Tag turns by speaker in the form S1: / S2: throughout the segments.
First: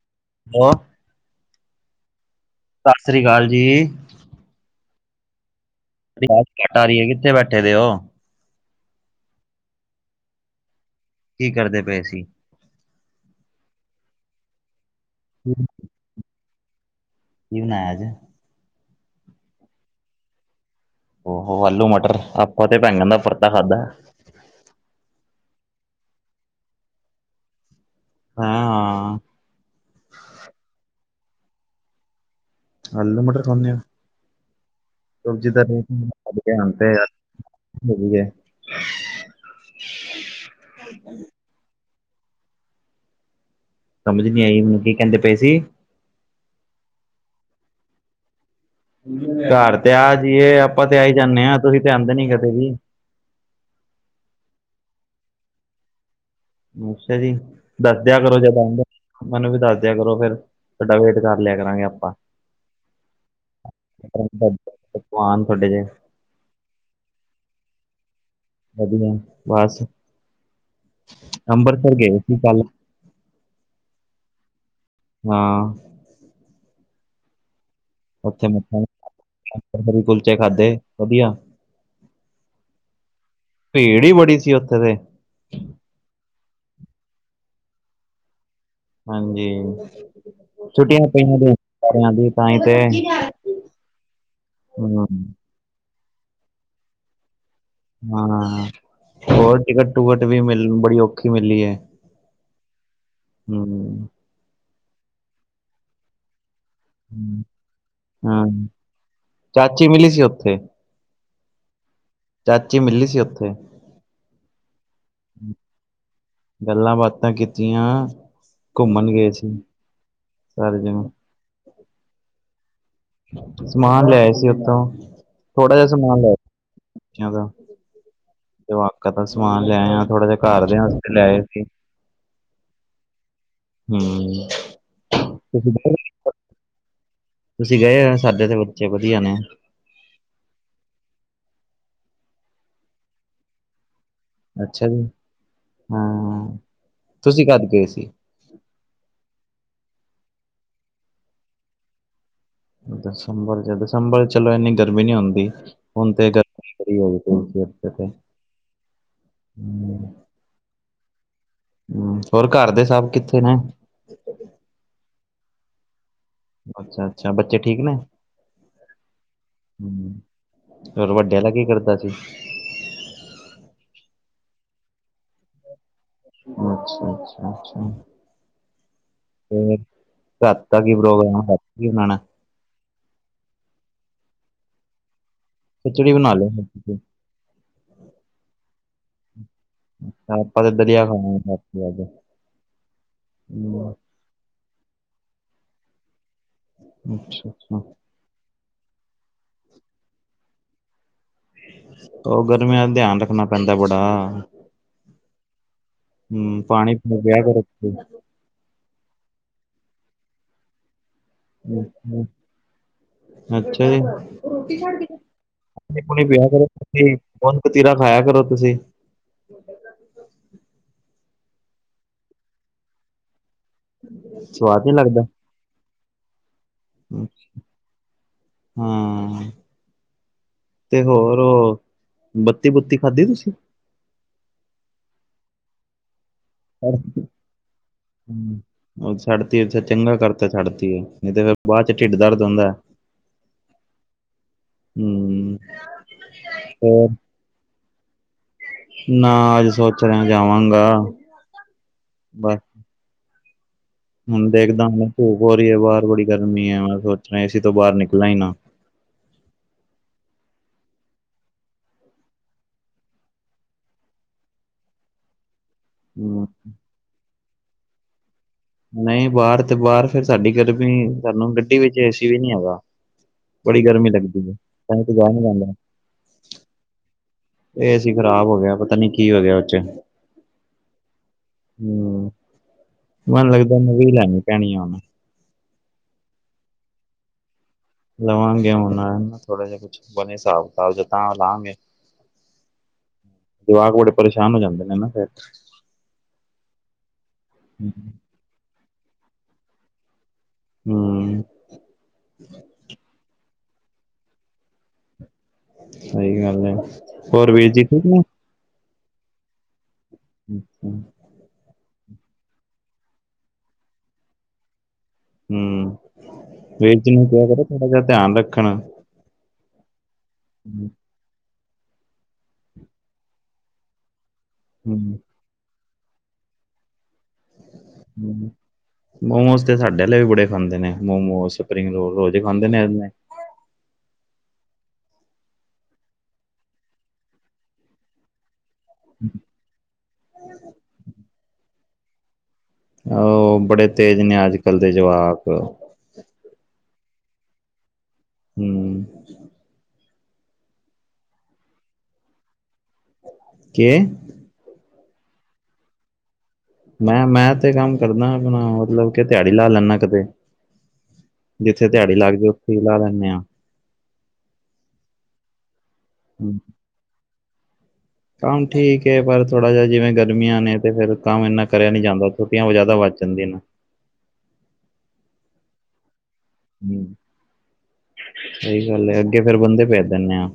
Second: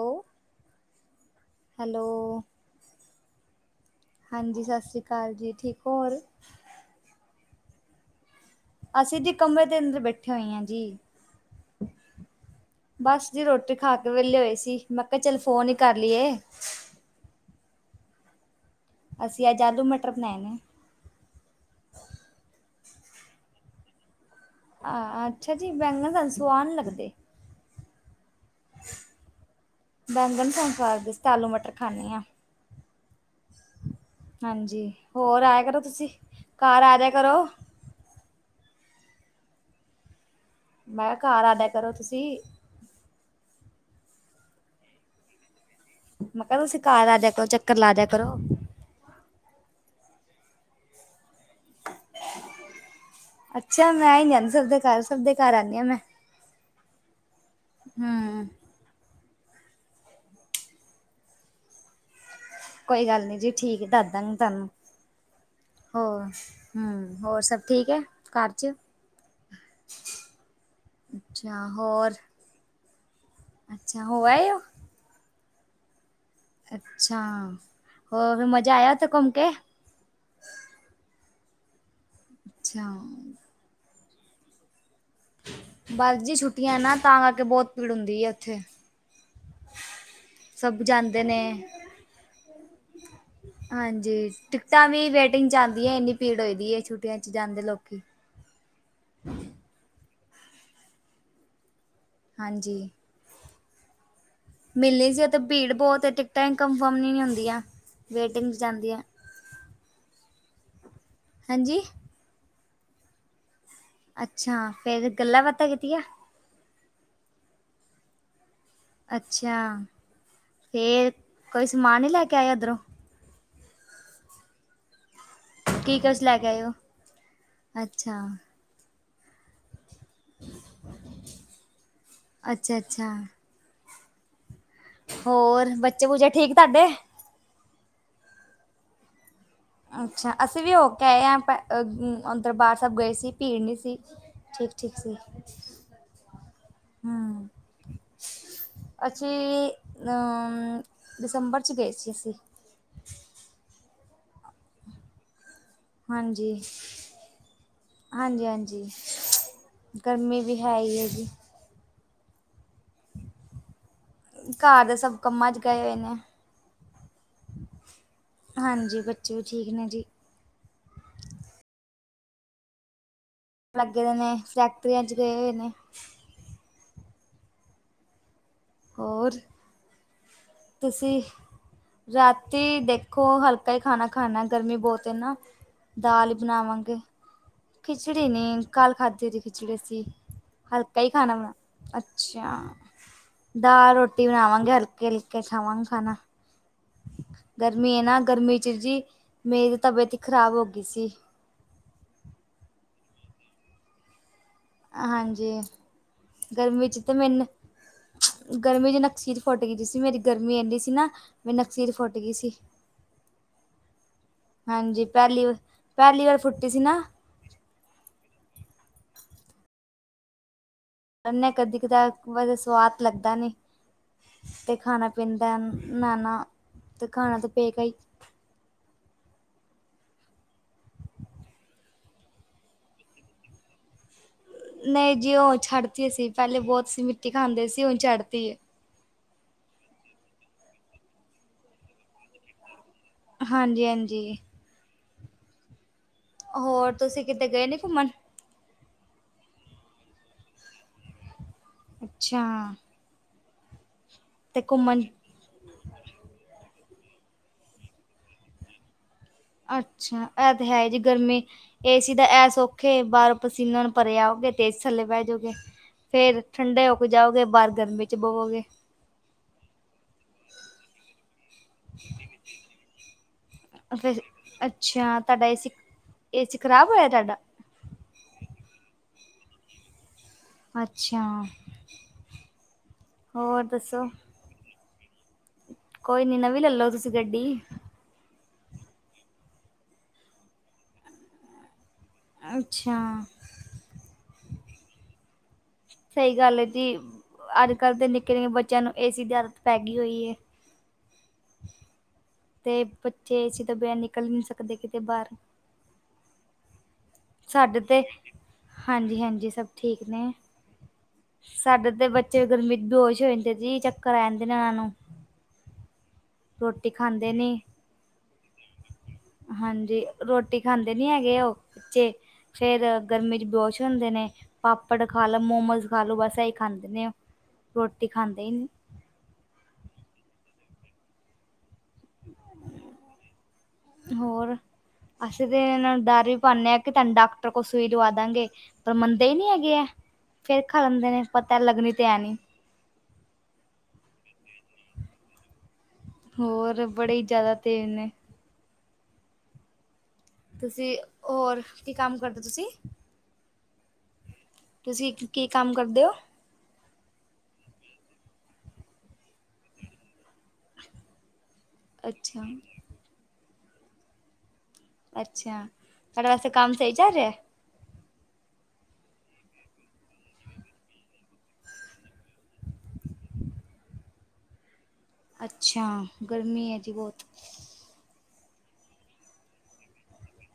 S1: ਉਹ
S2: ਹੈ
S1: ਹੈਲੋ
S2: ਸਤਿ ਸ੍ਰੀ ਅਕਾਲ ਜੀ
S1: ਸਤਿ ਸ਼੍ਰੀ ਹਾਂਜੀ। ਠੀਕ, ਹੋ ਹੋਰ?
S2: ਆਵਾਜ ਘੱਟ ਆ ਰਹੀ। ਕਿੱਥੇ ਬੈਠੇ ਦੇ ਉਹ
S1: ਅਸੀਂ ਦੀ ਕਮਰੇ ਦੇ ਅੰਦਰ ਬੈਠੇ ਹਾਂ।
S2: ਕੀ ਕਰਦੇ ਪਏ ਸੀ।
S1: ਬਸ, ਰੋਟੀ ਖਾ ਕੇ ਵਿਹਲੇ ਹੋ ਸੀ। ਮੈ ਕਿਹਾ ਚੱਲ ਫੋਨ ਕਰ ਲਿਆ।
S2: [inaudible]
S1: ਅਸੀ ਅੱਜ ਆਲੂ ਮਟਰ ਬੰਨ੍ਹਿਆ ਨੇ।
S2: ਉ ਆਲੂ -ਮਟਰ ਆਪਾਂ ਤਾਂ ਬੈੰਗਨ ਦਾ ਭੜਦਾ ਖਾਦਾ।
S1: ਆ ਅੱਛਾ ਜੀ ਜਾਮਣ ਤੁਹਾਨੂੰ ਸਵਾਦ ਨਈ ਲੱਗਦੇ
S2: ਹਾਂ
S1: [unintelligible] ਆਲੂ ਮਟਰ ਖਾਨੇ ਆ
S2: ਆਲੂ ਮਟਰ ਖਾਣੇ ਆ
S1: ਹਾਂਜੀ ਹੋਰ ਆਇਆ ਕਰੋ ਤੁਸੀਂ। ਘਰ
S2: [unintelligible]
S1: ਆ ਜਾਇਆ ਕਰੋ।
S2: ਵਧੀਆ [unintelligible]
S1: ਮੈਂ ਘਰ ਆ ਜਿਆ ਕਰੋ ਤੁਸੀਂ
S2: ਸਮਝ ਨਹੀਂ ਆਈ ਕੀ ਕਹਿੰਦੇ ਪੇ ਸੀ
S1: ਮੈਂ ਕਿਹਾ ਤੁਸੀਂ ਘਰ ਆ ਜਾਕੋ ਚੱਕਰ ਲਾ ਜਿਆ ਕਰੋ
S2: [unintelligible] ਜੀ ਆਪਾਂ ਤੇ ਜਾਨੇ ਆ। ਤੁਸੀਂ ਧਿਆਨ ਦੇਣੀ ਕਦੇ ਜੀ।
S1: ਅੱਛਾ ਮੈਂ ਹੀ ਨੀ ਆਂਦੀ ਸਭ ਦੇ ਸਭ ਦੇ ਘਰ ਆਉੰਦੀ ਆ ਮੈਂ
S2: [unintelligible] ਦੱਸ ਦਿਆ ਕਰੋ
S1: ਹੂੰ।
S2: ਜਦਾ ਸਾਨੂੰ ਵੀ ਦੱਸ ਦਿਆ ਕਰੋ ਫਿਰ, ਫਡਾ ਵੇਟ ਕਰ ਲਿਆ ਕਰਾਂਗੇ ਆਪਾਂ।
S1: ਕੋਈ ਗੱਲ ਨਹੀਂ ਜੀ ਠੀਕ [unintelligible] ਤੁਹਾਨੂੰ
S2: ਪਕਵਾਨ ਤੁਹਾਡੇ ਜੇ
S1: ਔਰ ਸਭ ਠੀਕ ਹ ਘਰ ਚ
S2: ਵਧੀਆ ਬਸ
S1: ਅੱਛਾ
S2: ਅੰਬਰਸਰ
S1: ਹੋਰ
S2: ਗਏ ਸੀ। ਕੱਲ
S1: ਅੱਛਾ ਹੋ ਆਏ ਉਹ
S2: ਹਾਂ
S1: ਅੱਛਾ। ਹੋਰ ਫਿਰ ਮਜ਼ਾ ਆਇਆ ਉੱਥੇ ਘੁੰਮ ਕੇ
S2: [unintelligible] ਕੁਲਚੇ ਖਾਦੇ ਵਧੀਆ
S1: ਅੱਛਾ।
S2: ਭੀੜ ਹੀ ਬੜੀ ਸੀ ਉੱਥੇ ਤੇ
S1: ਬਸ ਜੀ ਛੁੱਟੀਆਂ ਨਾ ਤਾਂ ਕਰਕੇ ਬਹੁਤ ਭੀੜ ਹੁੰਦੀ ਆ ਉੱਥੇ
S2: ਹਾਂਜੀ
S1: ਸਭ
S2: ਛੁਟੀਆਂ
S1: ਜਾਂਦੇ
S2: ਪਾਈਆਂ
S1: ਨੇ
S2: ਦੀਆਂ ਸਾਰਿਆਂ ਦੀਆਂ ਤਾਂ ਏ ਤੇ
S1: ਹਾਂਜੀ
S2: ਹੂੰ,
S1: ਜਾਂਦੇ ਲੋਕੀ
S2: ਹਾਂ, ਹੋਰ ਟਿਕਟ-ਟੁਕਟ ਵੀ ਮਿਲ ਬੜੀ ਔਖੀ ਮਿਲੀ ਹੈ।
S1: ਹਾਂਜੀ।
S2: ਹਰ
S1: ਮਿਲਣੀ ਸੀ ਉਥੇ ਭੀੜ ਬਹੁਤ ਏ ਟਿਕਟਾਂ ਕਨਫਰਮ ਨਹੀਂ ਹੁੰਦੀਆਂ, ਵੇਟਿੰਗ 'ਚ ਜਾਂਦੀਆਂ।
S2: ਕੀ ਮਿਲੀ ਸੀ ਉੱਥੇ?
S1: ਹਾਂਜੀ।
S2: ਚਾਚੀ ਮਿਲੀ ਸੀ ਉੱਥੇ।
S1: ਅੱਛਾ ਫੇਰ ਗੱਲਾਂ-ਬਾਤਾਂ ਕੀਤੀਆਂ।
S2: ਗੱਲਾਂ-ਬਾਤਾਂ ਕੀਤੀਆਂ, ਘੁੰਮਣ ਗਏ ਸੀ,
S1: ਅੱਛਾ,
S2: ਸਾਰੇ ਜਾਣੇ।
S1: ਫੇਰ ਕੋਈ ਸਮਾਨ ਨੀ ਲੈ ਕੇ ਆਏ ਉੱਧਰੋਂ?
S2: ਸਮਾਨ ਲਿਆਏ ਸੀ ਉਥੋਂ ਥੋੜਾ ਜਿਹਾ
S1: ਕੀ
S2: ਸਮਾਨ
S1: ਕੁਛ
S2: ਲਿਆ
S1: ਲੈ ਕੇ ਆਏ ਓ?
S2: ਬੱਚਿਆਂ ਦਾ,
S1: ਅੱਛਾ,
S2: ਜਵਾਕ ਦਾ ਫਿਰ ਸਮਾਨ ਲਿਆਏ ਆ ਥੋੜਾ ਜਾ ਘਰਦਿਆਂ ਆਸਤੇ ਲੈ ਆਏ ਸੀ।
S1: ਅੱਛਾ-ਅੱਛਾ।
S2: ਹੂੰ
S1: ਹੋਰ
S2: ਤੁਸੀਂ ਗਏ,
S1: ਬੱਚੇ-ਬੁੱਚੇ ਠੀਕ ਤੁਹਾਡੇ?
S2: ਤੁਸੀਂ ਗਏ ਹੋ ਸਾਡੇ ਤੇ ਬੱਚੇ ਵਧੀਆ ਨੇ।
S1: ਅੱਛਾ ਅਸੀਂ ਵੀ ਹੋ ਕੇ ਆਏ ਆ ਦਰਬਾਰ ਸਾਹਿਬ ਗਏ ਸੀ ਭੀੜ ਨਹੀਂ ਸੀ।
S2: ਅੱਛਾ
S1: ਠੀਕ-ਠੀਕ
S2: ਜੀ,
S1: ਸੀ,
S2: ਹਾਂ ਤੁਸੀਂ
S1: ਹੂੰ।
S2: ਕਦ ਗਏ ਸੀ?
S1: ਅਸੀਂ ਆ ਦਸੰਬਰ 'ਚ ਗਏ ਸੀ ਅਸੀਂ।
S2: ਦਸੰਬਰ 'ਚ ਦਸੰਬਰ ਚਲੋ ਇੰਨੀ ਗਰਮੀ ਨੀ ਹੁੰਦੀ। ਹੁਣ ਤੇ
S1: ਹਾਂਜੀ,
S2: ਗਰਮੀ ਬੜੀ ਹੋਈ ਪਈ [unintelligible]
S1: ਹਾਂਜੀ-ਹਾਂਜੀ। ਗਰਮੀ ਵੀ ਹੈ ਈ ਏ।
S2: ਹਮ ਹੋਰ ਘਰ ਦੇ ਸਭ ਕਿੱਥੇ ਨੇ?
S1: ਘਰ ਦੇ ਸਭ ਕੰਮਾਂ 'ਚ ਗਏ ਹੋਏ ਨੇ।
S2: ਅੱਛਾ ਅੱਛਾ ਬੱਚੇ ਠੀਕ ਨੇ?
S1: ਹਾਂਜੀ, ਬੱਚੇ ਵੀ ਠੀਕ ਨੇ ਜੀ।
S2: ਹ ਹੋਰ ਵੱਡਿਆਂ ਨਾਲ ਕੀ ਕਰਦਾ ਸੀ?
S1: ਲੱਗੇ ਦੇ ਨੇ ਫੈਕਟਰੀਆਂ ਚ ਗਏ ਹੋਏ ਨੇ।
S2: ਅੱਛਾ ਅੱਛਾ ਅੱਛਾ
S1: ਹੋਰ
S2: ਫਿਰ? ਘਰ ਦਾ ਕੀ
S1: ਤੁਸੀਂ
S2: ਪ੍ਰੋਗਰਾਮ ਹੈ ਕੀ ਬਣਾਉਣਾ।
S1: ਖੋ ਹਲਕਾ ਹੀ ਖਾਣਾ ਖਾਣਾ ਗਰਮੀ ਬਹੁਤ ਏ ਨਾ
S2: ਖਿਚੜੀ
S1: ਦਾਲ
S2: ਬਣਾ
S1: ਹੀ
S2: ਲਓ ਫਿਰ
S1: ਬਣਾਵਾਂਗੇ।
S2: ਤੁਸੀਂ,
S1: ਖਿਚੜੀ ਨੀ ਕੱਲ ਖਾਧੀ ਸੀ। ਖਿਚੜੀ ਸੀ
S2: ਆਪਾਂ ਤੇ
S1: ਹਲਕਾ
S2: ਦਲੀਆ
S1: ਹੀ ਖਾਣਾ ਬਣਾਉਣਾ
S2: ਰਾਤੀ ਅੱਜ।
S1: ਅੱਛਾ।
S2: ਹੂੰ,
S1: ਦਾਲ ਰੋਟੀ ਬਣਾਵਾਂਗੇ ਹਰ ਮਿਲ ਕੇ ਖਾਵਾਂਗੇ ਖਾਣਾ
S2: ਅੱਛਾ ਅੱਛਾ,
S1: ਗਰਮੀ ਹੈ ਨਾ ਗਰਮੀ ਜੀ ਮੇਰੀ ਤਬੀਅਤ ਹੀ ਖਰਾਬ ਹੋ ਗਈ ਸੀ।
S2: ਉਹ ਗਰਮੀਆਂ ਦਾ ਧਿਆਨ ਰੱਖਣਾ ਪੈਂਦਾ ਬੜਾ।
S1: ਹਾਂਜੀ
S2: ਹੂੰ,
S1: ਗਰਮੀ
S2: ਪਾਣੀ
S1: ਚ ਤੇ
S2: ਪੂਣੀ ਪਿਆ
S1: ਮੈਨੂੰ
S2: ਕਰੋ ਤੁਸੀਂ
S1: ਗਰਮੀ ਚ ਨਕਸੀ ਫੁੱਟ ਗਈ ਸੀ ਮੇਰੀ ਗਰਮੀ ਇੰਨੀ ਸੀ ਨਾ ਮੇਰੀ ਨਕਸੀਰ ਫੁੱਟ ਗਈ ਸੀ।
S2: ਅੱਛਾ ਜੀ। ਰੋਟੀ ਛੱਡ
S1: ਹਾਂਜੀ
S2: ਕੇ
S1: ਪਹਿਲੀ
S2: ਪਾਣੀ ਪੁਣੀ
S1: ਪਹਿਲੀ ਵਾਰ
S2: ਪਿਆ ਕਰੋ
S1: ਫੁੱਟੀ ਸੀ ਨਾ
S2: ਤੁਸੀਂ ਗੋਦ ਕਤੀਰਾ ਖਾਇਆ ਕਰੋ ਤੁਸੀਂ।
S1: ਉਹਨੇ ਕਦੀ ਕਦਾ ਸਵਾਦ ਲੱਗਦਾ ਨਹੀਂ। ਤੇ
S2: ਸਵਾਦ ਨੀ
S1: ਖਾਣਾ
S2: ਲੱਗਦਾ।
S1: ਪੀਂਦਾ ਨ ਨਾ ਤੇ ਖਾਣਾ ਤਾਂ ਪਏਗਾ ਹੀ।
S2: ਹਾਂ। ਤੇ ਹੋਰ ਬੱਤੀ ਬੁੱਤੀ ਖਾਧੀ ਤੁਸੀਂ
S1: ਨਹੀਂ ਜੀ ਉਹ ਛੱਡਤੀ ਸੀ ਪਹਿਲੇ ਬਹੁਤ
S2: ਹੂੰ।
S1: ਸੀ ਮਿੱਟੀ ਖਾਂਦੇ ਸੀ ਉਹ ਛੱਡਦੀ।
S2: ਛੱਡ ਤੀ ਉਹ ਤੇ ਚੰਗਾ ਕਰਤਾ ਛੱਡਤੀ ਏ ਨਹੀਂ ਤੇ ਫੇਰ ਬਾਅਦ ਚ ਢਿੱਡ ਦਰਦ ਹੁੰਦਾ ਹੈ।
S1: ਹਾਂਜੀ ਹਾਂਜੀ।
S2: ਹੂੰ
S1: ਹੋਰ ਤੁਸੀਂ ਕਿਤੇ ਗਏ ਨੀ ਘੁੰਮਣ?
S2: ਨਾ ਅੱਜ ਸੋਚ ਰਿਹਾ ਜਾਵਾਂਗਾ।
S1: ਅੱਛਾ।
S2: ਬਸ ਹੁਣ
S1: ਤੇ
S2: ਦੇਖਦਾ ਆ,
S1: ਘੁੰਮਣ
S2: ਧੂਪ ਬੜੀ ਆ, ਬਾਹਰ ਬੜੀ ਗਰਮੀ ਆ। ਸੋਚ ਰਹੇ [inaudible] ਏ ਸੀ ਤੋਂ ਬਾਹਰ ਨਿਕਲਾ ਹੀ ਨਾ
S1: ਅੱਛਾ, ਇਹ ਤੇ ਹੈ ਜੀ ਗਰਮੀ ਏ ਸੀ ਤਾਂ ਇਹ ਸੁਖ ਏ ਬਾਹਰੋਂ ਪਸੀਨਾ ਨਾਲ ਭਰੇ ਆਓ। ਫਿਰ ਏ ਸੀ ਥੱਲੇ ਬਹਿ ਜਾਓਗੇ ਫਿਰ,
S2: ਹੂੰ
S1: ਠੰਡੇ ਹੋ ਕੇ ਜਾਓਗੇ, ਬਾਹਰ ਗਰਮੀ ਚ ਬਵੋਗੇ।
S2: ਨਹੀਂ ਬਾਹਰ ਤੇ ਬਾਹਰ ਫਿਰ ਸਾਡੀ ਘਰ ਵੀ, ਸਾਨੂੰ ਗੱਡੀ ਵਿੱਚ ਏਸੀ ਵੀ ਨਹੀਂ ਹੈਗਾ। ਬੜੀ ਗਰਮੀ
S1: ਫਿਰ
S2: ਲੱਗਦੀ ਏ, ਤਾਂਹੀ ਤੇ
S1: ਅੱਛਾ
S2: ਬਾਹਰ ਨੀ
S1: ਤੁਹਾਡਾ
S2: ਜਾਂਦਾ
S1: ਏਸੀ
S2: ਮੈ।
S1: ਏਸੀ ਖ਼ਰਾਬ ਹੋਇਆ ਤੁਹਾਡਾ
S2: ਏ ਸੀ ਖਰਾਬ ਹੋ ਗਿਆ, ਪਤਾ ਨੀ ਕੀ ਹੋ ਗਿਆ ਉਹ ਚ।
S1: ਅੱਛਾ।
S2: ਹੂੰ, ਮੈਨੂੰ
S1: ਹੋਰ
S2: ਲਗਦਾ
S1: ਦੱਸੋ
S2: ਨਵੀ ਲੈਣੀ ਪੈਣੀ ਆ ਹੁਣ।
S1: ਕੋਈ ਨੀ ਨਵੀਂ ਲੈਲੋ ਤੁਸੀਂ ਗੱਡੀ।
S2: ਲਵਾਂਗੇ ਹੁਣ ਨਾ ਥੋੜਾ ਜਿਹਾ ਕੁਛ ਬਣੇ ਹਿਸਾਬ ਕਿਤਾਬ ਤਾ ਲਾਵਾਂਗੇ।
S1: ਅੱਛਾ
S2: ਜਵਾਕ ਬੜੇ ਪਰੇਸ਼ਾਨ ਹੋ ਜਾਂਦੇ ਨੇ ਨਾ ਫਿਰ।
S1: ਸਹੀ ਗੱਲ ਹੈ ਜੀ, ਅੱਜ ਕੱਲ੍ਹ ਦੇ ਨਿੱਕੇ ਨਿੱਕੇ ਬੱਚਿਆਂ ਨੂੰ ਏ ਸੀ ਦੀ ਆਦਤ ਪੈ ਗਈ ਹੋਈ ਏ।
S2: ਹੂੰ।
S1: ਤੇ ਬੱਚੇ ਏ ਸੀ ਤੋ ਬਿਨਾਂ ਨਿਕਲ ਨਹੀਂ ਸਕਦੇ ਕਿਤੇ ਬਾਹਰ।
S2: ਸਹੀ ਗੱਲ ਹੈ, ਹੋਰ ਵੀਰ
S1: ਸਾਡੇ
S2: ਜੀ
S1: ਤੇ
S2: ਠੀਕ ਨੇ।
S1: ਹਾਂਜੀ ਹਾਂਜੀ, ਸਭ ਠੀਕ ਨੇ
S2: ਅੱਛਾ,
S1: ਸਾਡਾ ਤੇ ਬੱਚੇ ਗਰਮੀ ਬੇਹੋਸ਼ ਹੋ ਜਾਂਦੇ ਜੀ, ਚੱਕਰ ਆ ਜਾਂਦੇ ਨੇ ਉਹਨਾਂ ਨੂੰ।
S2: ਹੂੰ
S1: ਰੋਟੀ
S2: ਵੀਰ ਜੀ ਨੂੰ
S1: ਖਾਂਦੇ
S2: ਕਿਹਾ
S1: ਨੀ
S2: ਕਰੋ ਥੋੜਾ ਜਿਹਾ ਧਿਆਨ ਰੱਖਣ।
S1: ਤੇ ਰੋਟੀ
S2: ਹੂੰ
S1: ਖਾਂਦੇ ਨੀ ਹੈਗੇ ਉਹ ਬੱਚੇ, ਫਿਰ ਗਰਮੀ ਚ ਬੇਹੋਸ਼ ਹੁੰਦੇ ਨੇ।
S2: ਹੂੰ
S1: ਪਾਪੜ ਖਾ ਲੋ, ਮੋਮੋਸ ਖਾ ਲੋ, ਬਸ ਇਹੀ ਖਾਂਦੇ ਨੇ। ਰੋਟੀ ਖਾਂਦੇ ਹੀ ਨਹੀਂ
S2: ਮੋਮੋਸ ਤੇ ਸਾਡੇ ਆਲੇ ਵੀ ਬੜੇ ਖਾਂਦੇ ਨੇ ਮੋਮੋਸ। ਲੋਕ ਅਜੇ ਖਾਂਦੇ ਨੇ ਇਵੈ
S1: ਹੋਰ ਅਸੀਂ ਤਾਂ ਇਹਨਾਂ ਨੂੰ ਡਰ ਵੀ ਪਾਉਦੇ ਹਾਂ ਕਿ ਤਹਾਨੂੰ ਡਾਕਟਰ ਕੋਲ ਸੂਈ ਲਵਾ ਦਾਂਗੇ। ਪਰ ਮੰਨਦੇ ਹੀ ਨਹੀਂ ਹੈਗੇ ਏਹ, ਫੇਰ ਖਾਂਦੇ ਨੇ ਪਤਾ ਲੱਗਣੀ ਤੇ ਐਂ ਨੀ।
S2: ਆਹੋ ਬੜੇ ਤੇਜ਼ ਨੇ ਅੱਜ ਕੱਲ੍ਹ ਦੇ ਜਵਾਕ।
S1: ਹੋਰ ਬੜੇ ਹੀ ਜ਼ਿਆਦਾ ਤੇਜ਼ ਨੇ।
S2: ਹੂੰ।
S1: ਤੁਸੀਂ ਹੋਰ ਕੀ ਕੰਮ ਕਰਦੇ ਹੋ ਤੁਸੀਂ?
S2: ਕੇ
S1: ਤੁਸੀਂ ਕੀ ਕੰਮ ਕਰਦੇ ਹੋ?
S2: ਮੈਂ ਮੈਂ ਤੇ ਕੰਮ ਕਰਦਾ ਆਪਣਾ ਮਤਲਬ ਕੇ ਦਿਹਾੜੀ ਲਾ ਲੈਂਦਾ ਕਦੇ ਜਿੱਥੇ ਦਿਹਾੜੀ ਲੱਗ
S1: ਅੱਛਾ
S2: ਜਾਵੇ, ਉੱਥੇ ਹੀ ਲਾ ਲੈਂਨੇ ਆ।
S1: ਅੱਛਾ, ਤੁਹਾਡੇ ਵੈਸੇ ਕੰਮ ਸਹੀ ਚੱਲ ਰਿਹਾ ਏ
S2: ਕੰਮ ਠੀਕ ਏ, ਪਰ ਥੋੜ੍ਹਾ ਜਿਹਾ ਜਿਵੇਂ ਗਰਮੀਆਂ ਨੇ ਤੇ ਫੇਰ ਕੰਮ ਇੰਨਾ ਕਰਿਆ ਨੀ ਜਾਂਦਾ ਛੁੱਟੀਆਂ ਜ਼ਿਆਦਾ ਵੱਜ ਸਨਡੇਅ ਨੂੰ
S1: [unintelligible] ਅੱਛਾ ਗਰਮੀ ਹੈ ਜੀ
S2: ਹੂੰ
S1: ਬਹੁਤ।
S2: ਸਹੀ ਗੱਲ ਏ, ਅੱਗੇ ਫੇਰ ਬੰਦੇ ਭੇਜ ਦਿੰਦੇ ਆ।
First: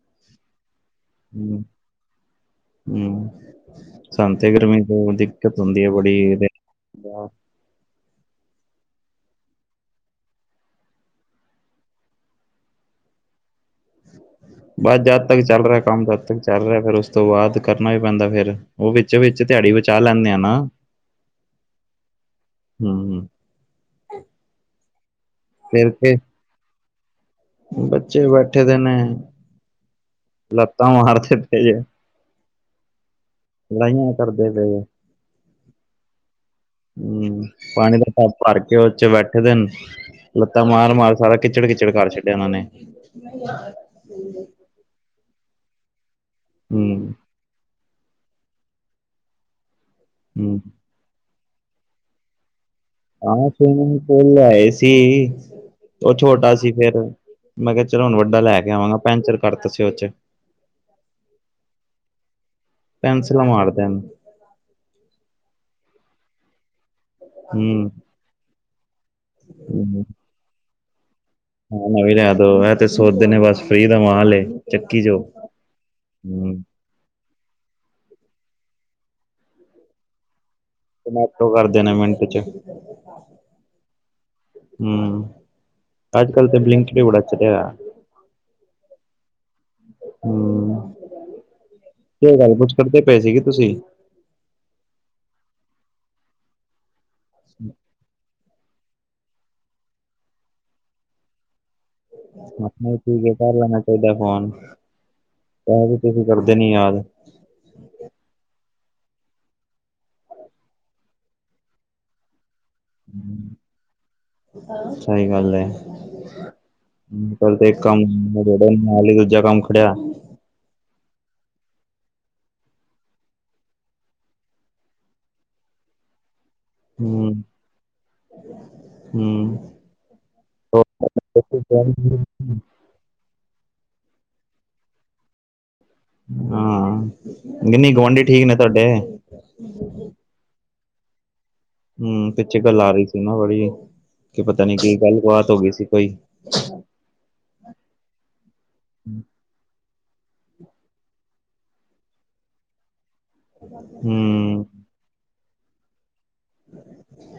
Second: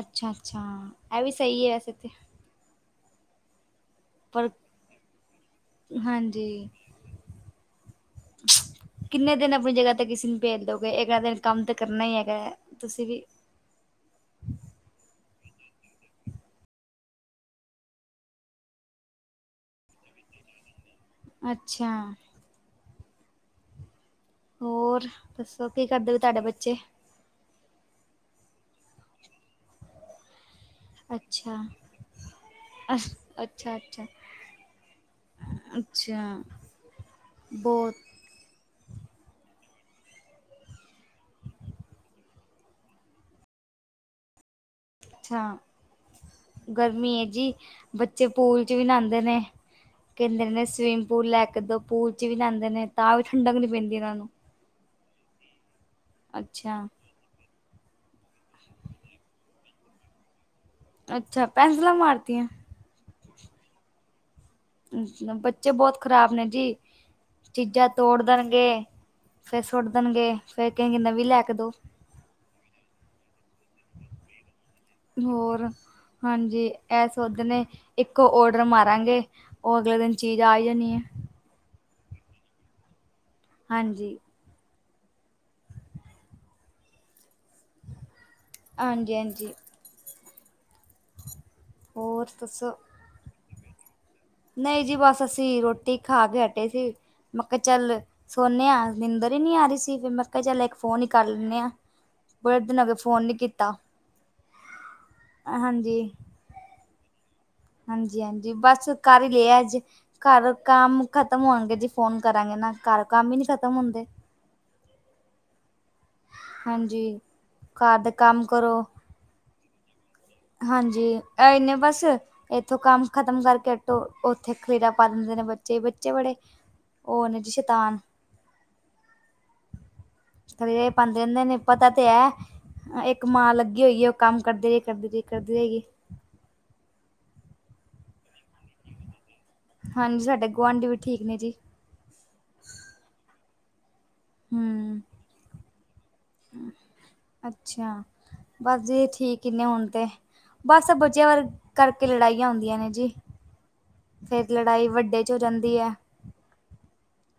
S1: ਅੱਛਾ ਅੱਛਾ ਐ ਵੀ
S2: ਹੂੰ
S1: ਸਹੀ ਵੈਸੇ ਤੇ।
S2: ਹੂੰ। ਸਾਨੂੰ
S1: ਪਰ
S2: ਤੇ ਗਰਮੀ ਤੋਂ ਦਿੱਕਤ ਹੁੰਦੀ ਆ ਬੜੀ
S1: ਹਾਂਜੀ ਕਿੰਨੇ ਦਿਨ ਆਪਣੀ ਜਗ੍ਹਾ ਤੇ ਕਿਸੇ ਨੂੰ ਭੇਜ ਦੋਗੇ, ਇਕ ਨਾ ਦਿਨ ਕੰਮ ਤੇ ਕਰਨਾ ਹੀ ਹੈਗਾ ਤੁਸੀਂ ਵੀ। [unintelligible]
S2: ਬਸ ਜਦ ਤੱਕ ਚੱਲ ਰਿਹਾ ਕੰਮ ਜਦ ਤੱਕ ਚੱਲ ਰਿਹਾ, ਫਿਰ ਉਸ ਤੋਂ ਬਾਅਦ ਕਰਨਾ ਵੀ ਪੈਂਦਾ ਫੇਰ ਉਹ ਵਿੱਚ ਵਿੱਚ ਦਿਹਾੜੀ ਬਚਾ ਲੈਂਦੇ ਆ ਨਾ
S1: ਅੱਛਾ।
S2: ਹਮ
S1: ਹੋਰ ਦੱਸੋ ਕੀ ਕਰਦੇ
S2: ਕੇ
S1: ਵੀ ਤੁਹਾਡੇ ਬੱਚੇ।
S2: ਬੱਚੇ ਬੈਠੇ ਦੇ ਨੇ, ਲੱਤਾਂ ਮਾਰਦੇ
S1: ਅੱਛਾ
S2: ਪੇ ਜੇ।
S1: [unintelligible] ਅੱਛਾ
S2: ਲੜਾਈਆਂ ਕਰਦੇ ਗਏ
S1: ਅੱਛਾ
S2: ਹਮ
S1: ਬਹੁਤ
S2: ਪਾਣੀ ਦਾ ਟਾਪ ਭਰ ਕੇ ਉਹ ਚੇ ਬੈਠੇ ਦੇ ਨੇ। ਲੱਤਾਂ ਮਾਰ ਮਾਰ ਸਾਰਾ ਕਿਚੜ ਕਿਿਚੜ ਕਰ ਛੱਡਿਆ ਉਹਨਾਂ ਨੇ। [unintelligible]
S1: ਅੱਛਾ
S2: ਹੂੰ
S1: ਗਰਮੀ ਹੈ ਜੀ ਬੱਚੇ ਪੂਲ ਚ ਵੀ ਨਾਂਉਦੇ ਨੇ। ਕਹਿੰਦੇ
S2: ਹੂੰ
S1: ਨੇ ਸਵੀਮਿੰਗ ਪੂਲ ਲੈ ਕੇ ਦੋ, ਪੂਲ ਚ ਵੀ ਨਾਦੇ ਨੇ। ਤਾਂ ਵੀ
S2: ਹਾਂ
S1: ਠੰਡਕ ਨੀ ਪੈਂਦੀ
S2: ਸਵਿਮਿੰਗ
S1: ਇਹਨਾਂ ਨੂੰ
S2: ਪੂਲ ਲਏ ਸੀ ਉਹ ਛੋਟਾ ਸੀ
S1: ਅੱਛਾ
S2: ਫੇਿਰ। ਮੈਂ ਕਿਹਾ ਚਲੋ ਹੁਣ ਵੱਡਾ ਲੈ ਕੇ ਆਵਾਂਗਾ ਪੈਂਚਰ ਕਰਤਾ ਸੀ ਉਹ ਚੇ।
S1: ਅੱਛਾ ਪੈਨਸਿਲਾਂ ਮਾਰਤੀਆਂ।
S2: ਪੈਂਸਿਲ ਮਾਰਦੇ ਨੇ।
S1: ਬੱਚੇ ਬਹੁਤ ਖ਼ਰਾਬ ਨੇ ਜੀ। ਚੀਜ਼ਾਂ
S2: ਹੂੰ
S1: ਤੋੜ ਦੇਣਗੇ ਫੇਰ ਸੁੱਟ ਦੇਣਗੇ ਫੇਰ ਕਹਿਣਗੇ ਨਵੀਂ ਲੈ ਕੇ ਦੋ
S2: ਹਾਂ ਨਵੀਂ ਲਹਿ ਦੋ ਇਹ ਤੇ ਸੋਚਦੇ ਨੇ ਬਸ ਫਰੀ ਦਾ ਮਾਲ ਏ। ਚੱਕੀ ਜੋ
S1: ਹੋਰ
S2: ਹੂੰ
S1: ਹਾਂਜੀ ਐਸ ਸੋਧਣੇ ਇੱਕੋ ਔਡਰ ਮਾਰਾਂਗੇ ਉਹ ਅਗਲੇ ਦਿਨ ਚੀਜ਼ ਆ ਜਾਣੀ ਹੈ।
S2: ਜਮੈਟੋ ਕਰਦੇ ਮਿੰਟ ਚ
S1: ਹਾਂਜੀ।
S2: ਹਮ ਆਜ ਕਲ ਤੇ ਬਲਿੰਕਿਟ ਬੜਾ ਚਲਿਆ
S1: ਹਾਂਜੀ ਹਾਂਜੀ।
S2: ਹੂੰ,
S1: ਹੋਰ
S2: ਕੀ ਗੱਲ ਕੁਛ ਕਰਦੇ ਪਏ ਸੀ ਗੇ ਤੁਸੀ?
S1: ਨਈ ਜੀ ਬਸ ਅਸੀਂ ਰੋਟੀ ਖਾ ਕੇ ਹਟੇ ਸੀ ਮੈਂ ਕਿਆ ਚੱਲ ਸੋਨੇ ਆ। ਨਿੰਦਰ ਈ ਨਈ ਆ ਰਹੀ ਸੀ ਫਿਰ ਮੈਂ ਕਿਆ ਚੱਲ ਇੱਕ ਫੋਨ ਈ ਕਰ ਲੈਨੇ ਆ।
S2: [unintelligible] ਠੀਕ ਐ ਕਰ ਲੈਣਾ ਚਾਹੀਦਾ ਫੋਨ। ਤਾ ਵੀ ਤੁਸੀਂ ਕਰਦੇ ਨੀ ਯਾਦ।
S1: ਹਾਂਜੀ-ਹਾਂਜੀ ਬਸ ਕਰ ਈ ਲਿਆ ਅੱਜ ਘਰ ਕੰਮ ਖਤਮ ਹੋਣਗੇ ਜੀ ਫੋਨ ਕਰਾਂਗੇ ਨਾ। ਘਰ ਕੰਮ ਈ ਨਈ ਖ਼ਤਮ ਹੁੰਦੇ।
S2: ਸਈ ਗੱਲ ਐ।
S1: ਹਾਂਜੀ
S2: ਚਲ ਤੇ ਇੱਕ
S1: ਘਰ
S2: ਕੰਮ
S1: ਦਾ
S2: ਨਬੇੜ
S1: ਕਰੋ
S2: ਨਾਲ਼ ਈ ਦੂਜਾ ਕੰਮ ਖੜਿਆ।
S1: ਹਾਂਜੀ, ਐਹ ਈ ਨੇ ਬਸ ਇੱਥੋਂ ਕੰਮ ਖਤਮ ਕਰਕੇ ਹਟੋ ਉੱਥੇ ਖਲੇਰਾ ਪਾ ਦਿੰਦੇ ਨੇ। ਨੇ ਬੱਚੇ-ਬੱਚੇ ਬੜੇ ਉਹ ਨੇ ਜੀ ਸ਼ੈਤਾਨ
S2: ਹੂੰ-ਹੂੰ
S1: ਖਲੇਰੇ ਪਾਂਦੇ ਰਹਿੰਦੇ ਨੇ ਪਤਾ ਤੇ ਐ ਇਕ ਮਾ ਲਗ ਜਓ ਜਓ ਕੰਮ ਕਰਦੇ ਰੇ ਕਰਦੇ ਰੇ ਕਰਦੀ ਰੇਗੀ
S2: ਹਾਂ, ਨਈ-ਨਈ ਗੁਆਂਢੀ ਠੀਕ ਨੇ ਤੁਹਾਡੇ।
S1: ਹਾਂਜੀ, ਸਾਡੇ ਗੁਆਂਢੀ ਵੀ ਠੀਕ ਨੇ ਜੀ।
S2: ਹੂੰ, ਪਿੱਛੇ ਗੱਲ ਆ ਰਹੀ ਸੀ ਨਾ ਬੜੀ ਕਿ ਪਤਾ ਨੀ ਕੀ
S1: ਹਮ
S2: ਗੱਲ ਬਾ ਬਾਤ ਹੋ ਗਈ ਸੀ ਕੋਈ
S1: ਅੱਛਾ, ਬਸ ਜੀ ਠੀਕ ਹੀ ਨੇ ਹੋਣ ਤੇ। ਬਸ ਬਚਿਆਂ ਵਰ ਕਰਕੇ ਲੜਾਈਆਂ ਹੁੰਦੀਆਂ ਨੇ ਜੀ।
S2: ਹੂੰ
S1: ਚੋ ਰੈਂਦੀ ਐ।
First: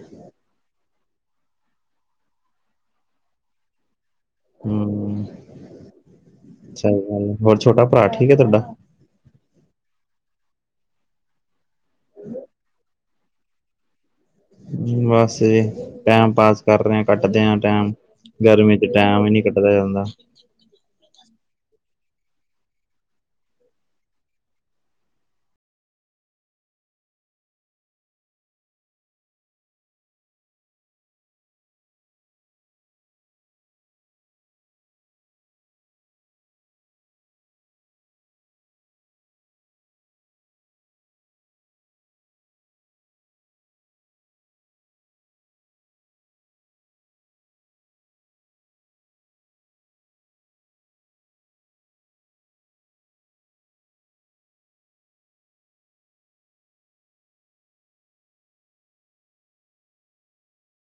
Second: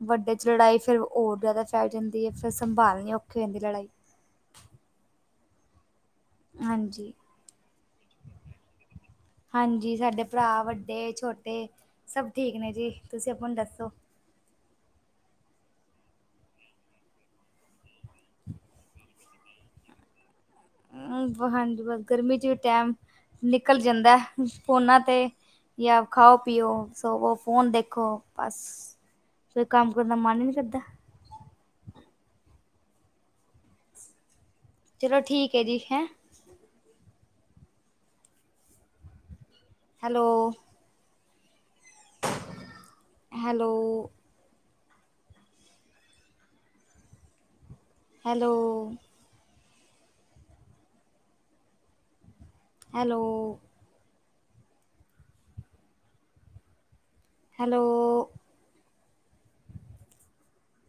S1: ਵੱਡੇ ਚ ਲੜਾਈ ਫਿਰ ਔਰ ਜ਼ਿਆਦਾ ਫੈਲ ਜਾਂਦੀ ਐ ਫਿਰ ਸੰਭਾਲਣੀ ਔਖੀ ਹੋ ਜਾਂਦੀ ਐ ਲੜਾਈ।
S2: ਹੂੰ
S1: ਹਾਂਜੀ,
S2: ਚੰਗਾ, ਹੋਰ ਛੋਟਾ ਭਰਾ ਠੀਕ ਹੈ ਤੁਹਾਡਾ।
S1: ਹਾਂਜੀ ਸਾਡੇ ਭਰਾ ਵੱਡੇ ਛੋਟੇ ਸਭ ਠੀਕ ਨੇ ਜੀ। ਤੁਸੀਂ ਆਪਨ ਦੱਸੋ।
S2: ਬਸ ਜੀ ਟੈਮ ਪਾਸ ਕਰ ਰਹੇ ਆ ਕੱਟਦੇ ਆ ਟਾਈਮ। ਗਰਮੀ ਚ ਟੈਮ ਈ ਨੀ ਕੱਟਦਾ ਜਾਂਦਾ
S1: ਅਮ, ਹਾਂਜੀ ਬਸ ਗਰਮੀ ਚ ਟੈਮ ਨਿਕਲ ਜਾਂਦਾ ਐ ਫੋਨਾਂ ਤੇ ਜਾਂ ਖਾਓ-ਪੀਓ, ਸੋਵੋ, ਫੋਨ ਦੇਖੋ ਬਸ ਸ ਕੰਮ ਕਰਨ ਦਾ ਮਨ ਈ ਨਈ ਕਰਦਾ ਚਲੋ ਠੀਕ ਐ ਜੀ ਹੈ। Hello hello hello hello hello